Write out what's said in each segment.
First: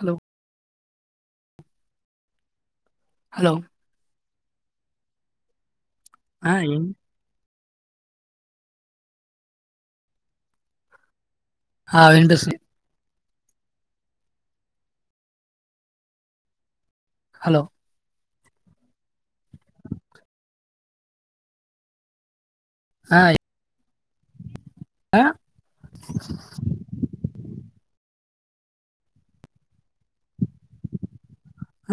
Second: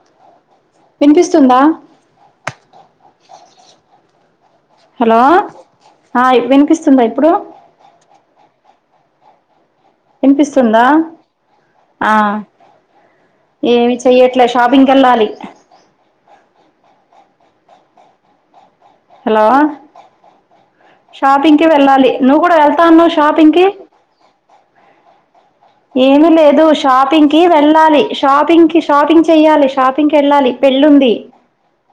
Hello [inaudible] వినిపిస్తుందా hello hello ఆ ఇప్పుడు వినిపిస్తుందా ఇప్పుడు వినిపిస్తుందా ఆ వినిపిస్తుంది ఏమి చెయ్యట్లే షాపింగ్కి వెళ్ళాలి హలో హలో షాపింగ్ కి వెళ్ళాలి నువ్వు కూడా వె స్తాన్నా ఆ, షాపింగ్ కి [inaudible] ఏమి లేదు షాపింగ్ కి వెళ్ళాలి షాపింగ్కి షాపింగ్ చెయాలి షాపింగ్కి వెళ్ళాలి పెళ్లి ఉంది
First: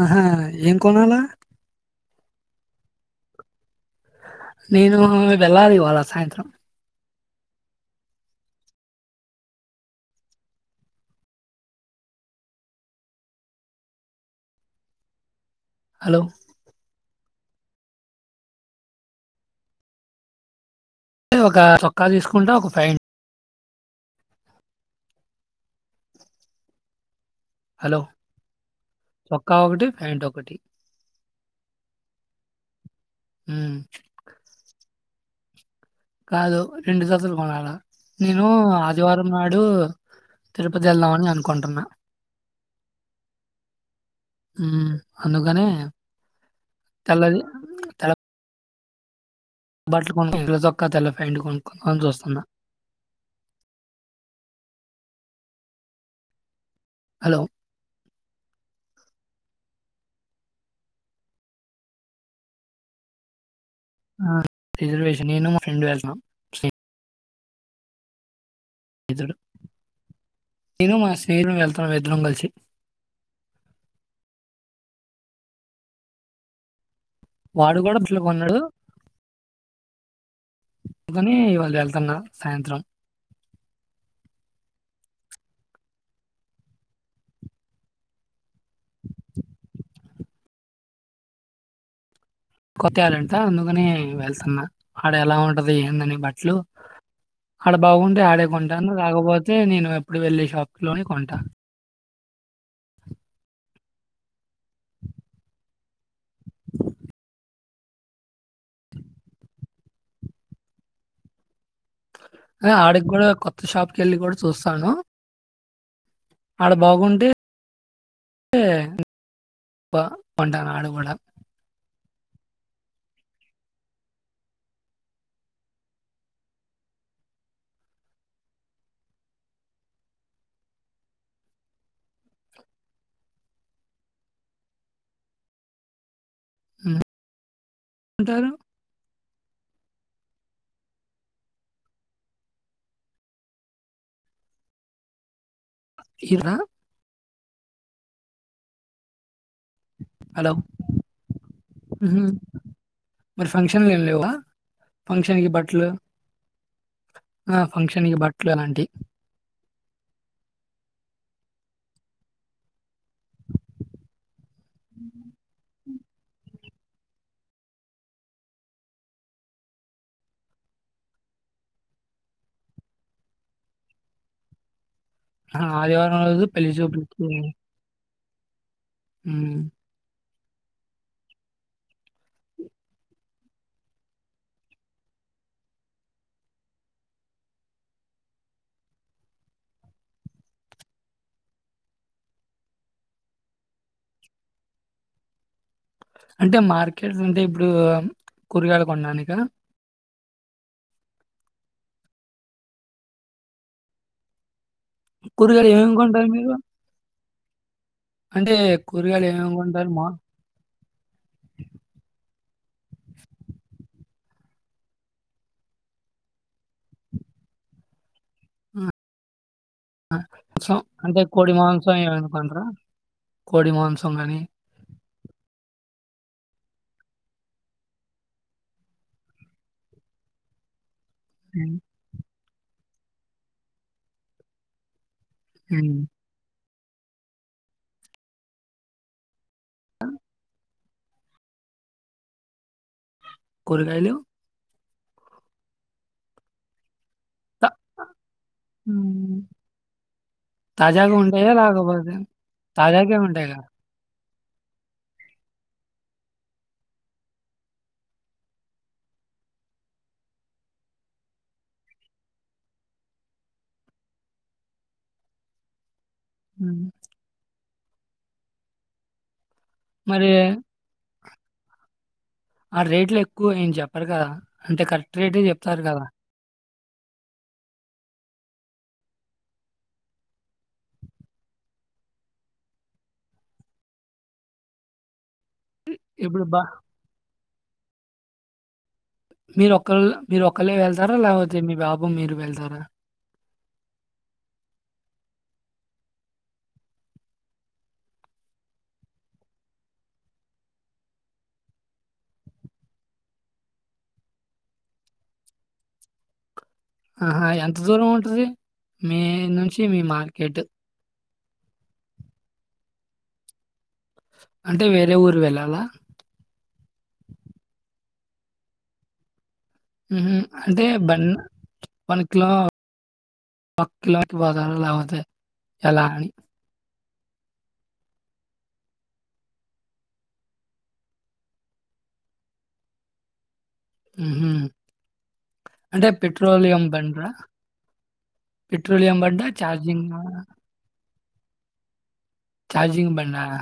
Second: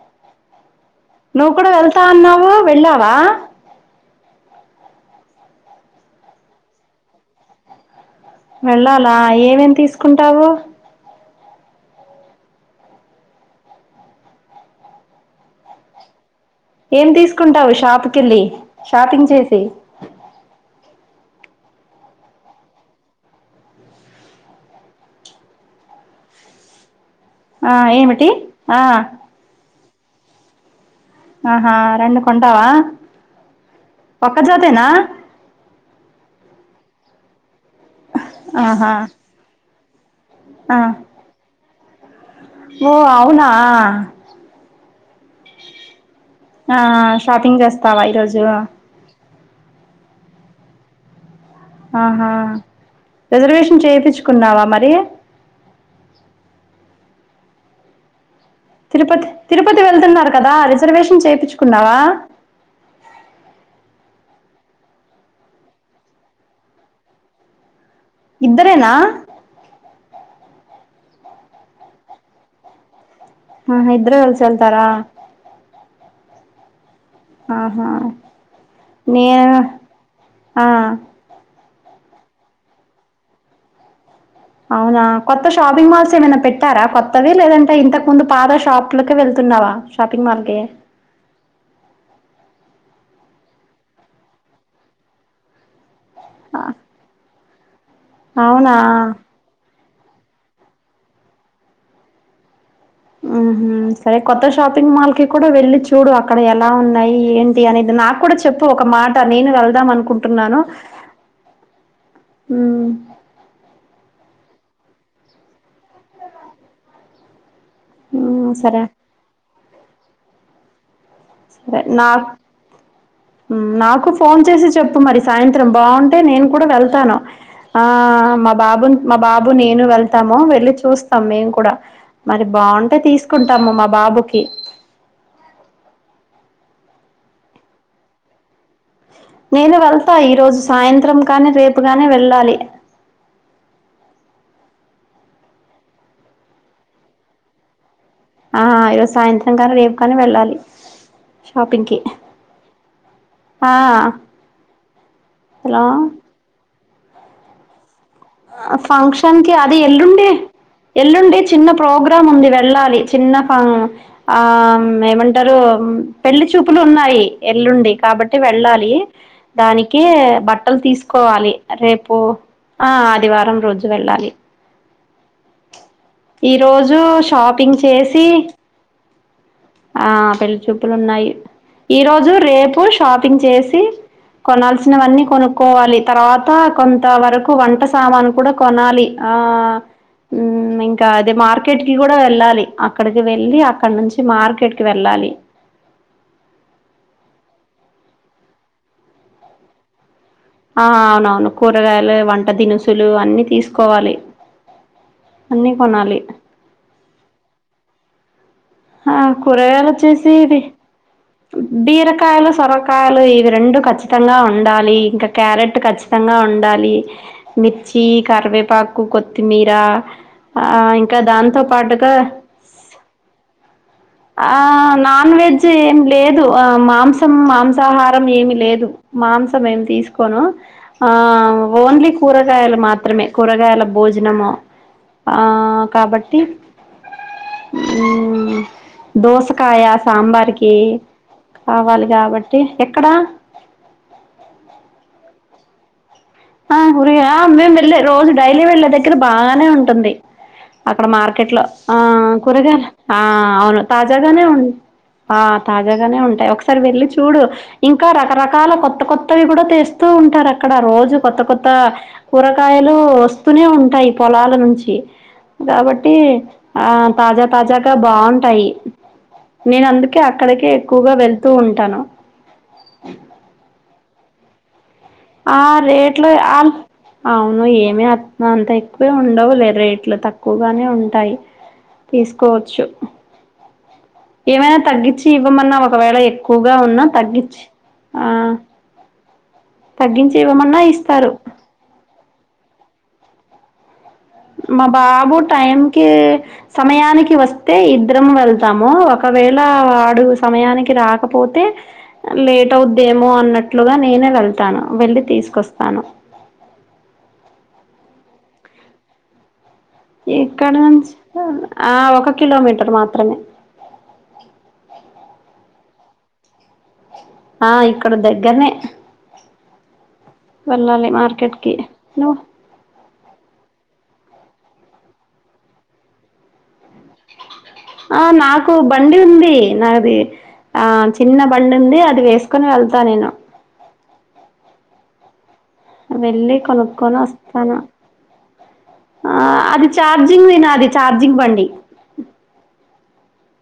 ఆహా, ఏం కొనాలా నువ్వు కూడా వెల్తా త అన్నావు వెళ్లావా నేను వెళ్ళాలి ఇవాల సాయంత్రం వెళ్ళాలా ఏమేమి తీసుకుంటావు హలో ఏం తీసుకుంటావు షాపుకిళ్ళి షాపింగ్ చేసి ఒక సొక్కా తీసుకుంటా ఒక ఫాంట్ ఆ హలో ఏమిటి ఆ చొక్కా ఒకటి ప్యాంట్ ఒకటి ఆహా రెండు కొంటావా. ఉమ్, ఒక్క జతేనా. కాదు రెండు జతలు కొనాలా. నేనూ ఆహా ఆదివారం నాడూ ఆ తిరుపతి వెళ్దామని అనుకుంటున్నా. ఓ అవునా! ఉమ్, అందుకనే ఆ తెల్లది షాపింగ్ చేస్తావా ఈరోజూ. బట్లు కొ [inaudible] తెల్ల చొక్కా తెల్ల ప్యాంటు కొం ఆహా రిజర్వేషన్ చేపిచ్చుకున్నావా మర్ రీ హలో తిరుపతి తిరుపతి వెళ్తున్నారు కదా రిజర్వేషన్ చేపిచ్చుకున్నావా. హా రిజర్వేషన్ నేను మా ఫ్రెండు వెళ్ళ్తున్నాం సేమ్ ఇద్దరేనా నేనూ మా స్నేహితు [inaudible] వెళ్ళ్తున్నాం ఇద్దరం కలిసి. ఆహా ఇద్దరూ కల్సి ఎల్తారా. వాడు ఆహా కూడా బట్టలు నేన్ అందుకనీ ఇవాళ వెల్త్ ఎళ్తున్నా సాయంత్రం అవునా కొత్త షాపింగ్ మాల్స్ ఏమైనా పెట్టారా కొత్తవి లేదంటే ఇంతకు ముందు పాద ష్ షాప్ లోకే వెళ్తున్నావా షాప్ [unintelligible] కొత్తయాలంటా అందుకనీ వెళ్తున్నా. ఆడ ఎలా ఉంటదీ ఏందని. బట్లూ ఆడ బాగుంటే ఆడే అవునా కొంటాను. రాకపోతే నేను ఎప్ ఇప్పుడు వెళ్ళే షాప్ లోనే కొంటా. ఊహూ సరే కొత్త షాపింగ్ మాల్ కి కూడా వెళ్ళి చూడు అక్కడ ఎలా ఉన్నాయి ఏంటి అనేది. నాకు కూడా చెప్పు ఒక మాట నేను వెళ్దాం అనుకుంటున్నాను. అదే ఉమ్ ఆడిక్ గూడా కొత్త షాప్కి ఎళ్లి గూడా చూస్ స్తానూ ఆడ బాగుంటే ఊ సరే బ్బా పండగ నాడు గూడా సరే నాక్. నాకు ఫోన్ చేసి చెప్పు మరి సాయంత్రం బాగుంటే నేను కూడా వెళ్తాను. ఆ మా బాబు మా బాబు నేను వెళ్తాము వెళ్ళి చూస్తాం మేము కూడా. మరి బాగుంటే తీసుకుంటాము మా బాబుకి. హు. అంటారు నేను వెళ్తా ఈరోజు సాయంత్రం కానీ రేపుగానీ వెళ్ళాలి. [unintelligible] ఆ ఇరోజ సాయంత్రం నింగా రేపు కాని హలో వెళ్ళాలి షాపింగ్కి ఉహుం. మరి ఫంక్షన్లు ఏం లేవా ఫంక్షన్ కి హలో బట్టలు ఫంక్షన్ నికి బట్టలు అలాంటివి ఫంక్షన్ అది ఎల్లుండే ఎల్లుండే చిన్న ప్రోగ్రామ్ ఉంది వెళ్ళాలి చిన్న ఏమంటారు పెళ్లి చూపులు ఉన్నాయి ఎల్లుండి కాబట్టి వెళ్ళాలి దానికి బట్టలు తీసుకోవాలి రేపు ఆ శదివారం రోజు వెళ్ళాలి ఆదివారం ఉదు పెళ్లి చూప తీ మ్మ్ ఆ పెళ్లిచూపులు ఉన్నాయి ఈరోజు రేపు షాపింగ్ చేసి కొనాల్సినవన్నీ కొనుక్కోవాలి తర్వాత కొంత వరకు వంట సామాను కూడా కొనాలి ఆ ఇంకా అదే మార్కెట్ కి కూడా వెళ్ళాలి అక్కడికి వెళ్ళి అక్కడ నుంచి మార్ ట్కి వెళ్ళాలి అంటే మార్కెట్ అంటే ఇప్పుడు కూరగాయలు కొనడానికా ఆ అవునవును కూరగాయలు వంట దినుసులు అన్ని తీసుకోవాలి కూరుగాలు అన్నీ ఏమేం కొనాలి కొంటారు మీరు అంటే ఆ కూరగాయలు ఏమేమి కూరగాయలు కొంటారు? వచ్చేసి ఇది బీరకాయలు సొర కాయలు ఇవి రెండు కాచి తంగా ఉండాలి ఇంకా క్యారెట్ కచ్చితంగా ఉండాలి మిర్చి కరివేపాకు కొత్తి మీరా ఆ మాంసం ఇంకా అంటే కోడి దాంతో మాంసం పాటుగా ఏమైనా కొంటారా? కోడి మాంసం గాని ఆ నాన్ వెజ్ ఏం లేదు ఆ మాంసం మాంసాహారం ఏమి లేదు మాంసం ఏమి తీసుకోను ఆ హ్మ్. ఓన్లీ కూర కూరగాయలు మాత్రమే కూరగాయల భోజనము ఆ హ్మ్. కాబట్టి మ్మ్ దోస కాయా సాంబార్ కి కావాలి గాబట్టి కూరుగాయలు హా కూరగాయ త మేము వెళ్ళే రోజు డైలీ వెళ్ళే దగ్గర హ్మ్. బాగానే ఉంటుంది. అక్కడ తాజాగా ఉంటాయా? మార్కెట్ లో ఆ లేకపోతే కూరగాయలు తాజాగే ఆ ఉంటాయి కదా! అవును తా జాగానే ఉం ఆ తాజాగానే ఉంటాయి ఒకసారి వెళ్ళి చూడు ఇంకా రకరకాల కొత్త కొత్తవి కూడా తెస్తూ ఉంటారు. అక్కడ రోజు కొత్త కొత్త కూరగాయలు వస్తూనే ఉంటాయి పొలాల నుంచి గాబట్ టి హ్మ్. ఆ తాజా తాజాగా బాగుంటాయి నేను అందుకే మరి అక్కడికే ఎక్కువగా వెళ్తా తూ ఉంటాను ఆ రేట్లు ఎక్కువ ఏం చెప్ప పరు కదా అంటే కరెక్ట్ రేటే ఆ చెప్తారు కదా! రేట్లు ఆ అవును ఏమీ అ అంత ఎక్కువే ఉండవు లే రేట్లు తక్కువగానే ఉంటాయి తీసుకోవచ్చు ఏమైనా తగ్గిచ్చి ఇవ్వమన్నా ఒకవేళ ఇప్పుడు బ ఎక్కువగా ఉన్నా తగ్గించి ఆ మీరు ఒకరు తగ్గించి మీరు ఒక్కరే ఇవ్వమన్నా వెళ్తారా ఇస్తారు లేపోతే మీ బాబు బాబు మీరు వెళ్తారా మా బాబు టైంకి సమయానికి వస్తే ఇద్దరం వెళ్తాము ఒకవేళ వాడు సమయానికి రాకపోతే లేట్ అవుద్దేమో అన్నట్లుగా నేనే వెళ్తాను వెళ్ళి తీసుకొస్తాను ఆహా ఎంత దూరం ఉంటది మీ నుంచి ఇవి మార్కెట్ ఇక్కడ నుంచి ఆ ఒక కిలోమీటర్ మాత్రమే అంటే వేరే ఊరు వెళ్ళాలా ఆ ఇక్కడ దగ్గర్నే ఊహు అంటే బాన్ కి వన్ నువ్వు కిల ఒక కాలక్ లేపోతే వెళ్ళాలి ఆ నాకు బండి ఉంది నాది ఆ చిన్న బండి ఉంది అది వేసుకొని వెళ్తా నేను ఊహు వెళ్ళి కొనుక్కొని వస్తాను పెట్రోలియం ఆ బండా? అది ఛార్జింగ్ చార్జింగ్ నాది చార్జి చార్జింగ్ బండి చార్జింగ్ బండి ఆహా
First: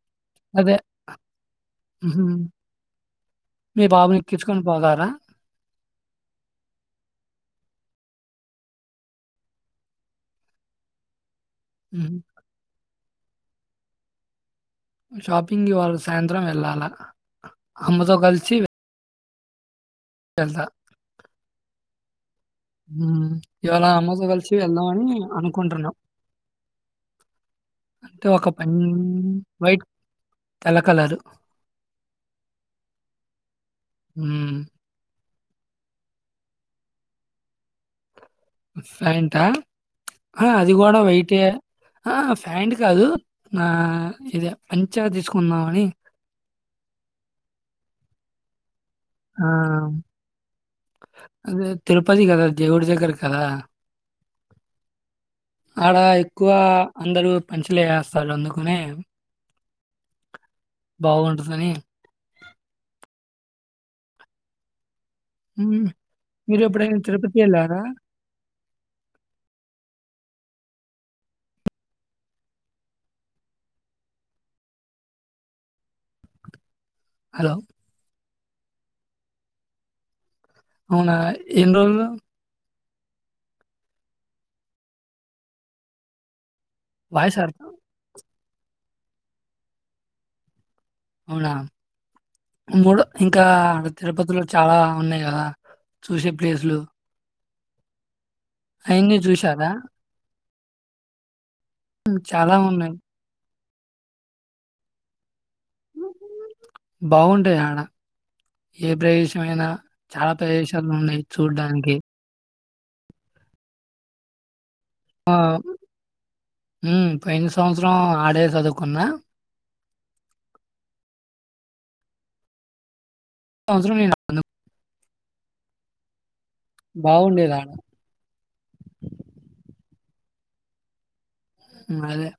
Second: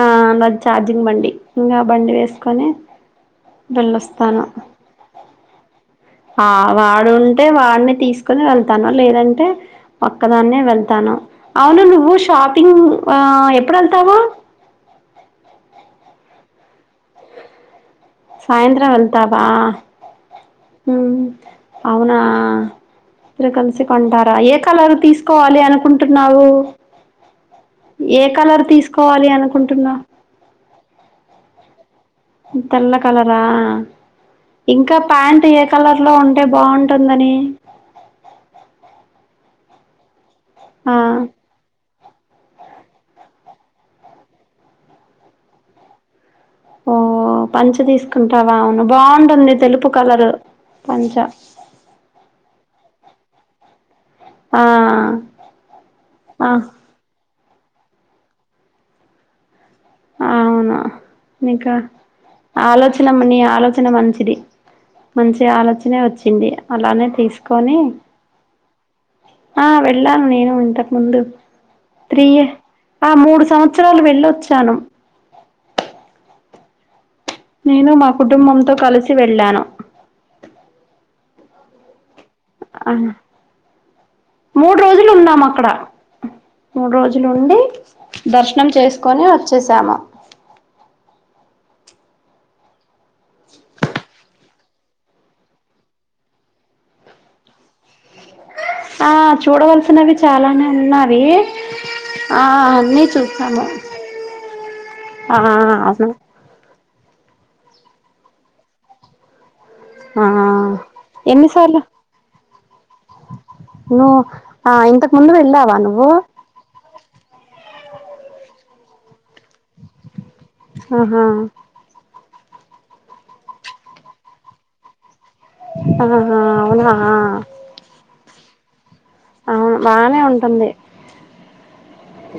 ఆనాది చార్జింగ్ బండి ఇంకా బండి హుహు. వేసుకొని మీ వెళ్లి బాబుని వస్తాను ఎక్కించుకొని పోతారా? ఆ వాడు ఉంటే వాడిని తీసుకునీ వెళ్తాను లేదంటే ఒక్కదాన్నే వెళ్తాను అవును నువ్వు హుహు. షాపింగ్ ఆ ఎప్పుడు వెళ్తావు షాపింగ్ ఇవ్వాలా సాయంత్రం వెళ్ళాలా అమ్మతో కలిసి వె త బా ఊహు అవునా హా హ్మ్. ఇద్దరు కలిసి ఇవాళ అమ్మతో కొంటారా కలిసి ఏ కలర్ వెళ్దామని తీసుకోవాలి అనుకుంటున్నాం. అనుకుంటున్నావు ఏ అంటే ఒక కలర్ పన్ తీసుకోవాలి వైట్ అనుకుంటున్నా తెల్ల కలరు. తెల్ల కలర్ రా హ్మ్. ఇంకా ప్యాన్ ట్ ఏ కలర్ లో ఉంటే బాగుంటుందని ఫ్యాంటా ఆ అది కూడా వైటే ఆ ఫ్యాంట్ కాదు ఆ ఇది పంచా తీసుకున్నామని ఓ పంచ తీసుకుంటావా అవును బాగుంటుంది ఆహ్, తెలుపు కలర్ పంచ అదే తిరుపతి గదా! దేవుడి దగ్గర కదా ఆ ఆడా ఎక్కువ ఆ అందరూ పంచలే ఏస్తారు అందుకునే అవును నీకా ఆలోచన మనీయ ఆలోచన మంచిది మంచి హ్మ్. ఆలోచనే వచ్చింది మీరెప్పుడైనా అలానే తిరుపతి తీసుకొని ఎళ్లారా? ఆ వెళ్ళాను నేను ఇంతకు ముందు త్రీ ఇయ ఆ మూడు సంవత్సరాలు వెళ్ళొచ్చాను హలో! నేను మా కుటుంబంతో కలిసి వెళ్ళాను అవునా ఎన్ని రోజులు అన్ మూడు రోజులు ఉన్నాం అక్కడ మూడు రోజులు వాయిస్ ఉండి అర్థం దర్శనం చేసుకొని వచ్చేసాము అవునా మూడు ఇంకా ఆడ తిరుపతిలో చాలా ఉన్నాయి కదా చూసే ప్లేసులు ఆ అయన్నీ చూసారా? చూడవలసినవి చాలానే ఉన్నవి ఆ చాలా ఉన్నాయి. అన్నీ చూసాము ఆ అసలు బాగుంటాయి ఆడ ఏ ప్రదేశమైనా ఆ చాలా ప్రదేశాలు ఉన్నాయి చూడడానికి ను ఆ ఉమ్ పోయిన సంవత్సరం ఆడే సదువు కున్నా ఆహా సంవత్సరం [unintelligible] ఆ బాగుండేది ఆడ అవును బానే ఉంటుంది హ్మ్. అదే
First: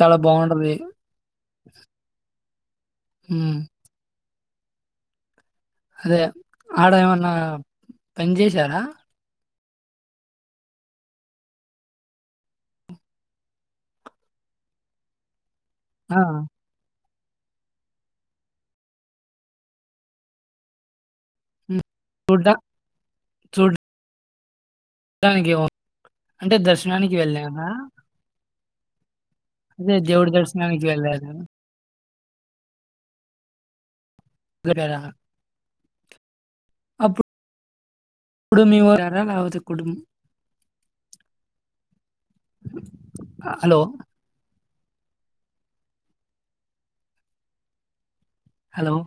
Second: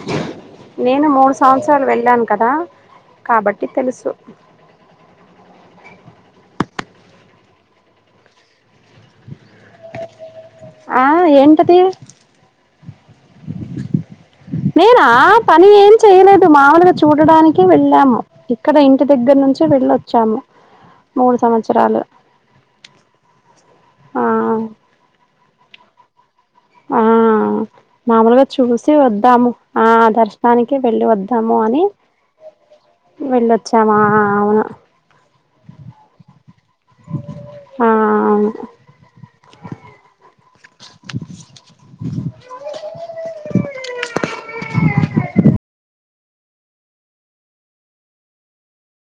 చాలా బావుంటది. నేను మూడు సంవత్సరాలు వెళ్ళాను కదా హ్మ్. కాబట్టి తెలుసు [inaudible] అదే ఆడ ఏమన్నా పని చేసారా ఆ ఏంట్ అది నేనా పని ఏం ఆ! చేయలేదు మాముూలుగా చు చూడడానికి వెళ్ళాము ఇక్కడ ఇంటి దగ్గర నుంచి వెళ్ళొచ్చాము మూడు సంవత్సరాలు చూడ చూడ్ ఆ డానికి ఏం ఉ అంటే దర్శనానికి వెళ్ళారా చూసే వద్ దాము ఆ అదే దేవుడి దర్శనానికి వెళ్ళి వెళ్ళారా? వద్దాము అని వెళ్ళిొచ్చామా [unintelligible] ఆ అవును అప్పుడ్ మేము ఎర వత కుడుబ [unintelligible] హలో [inaudible] హలో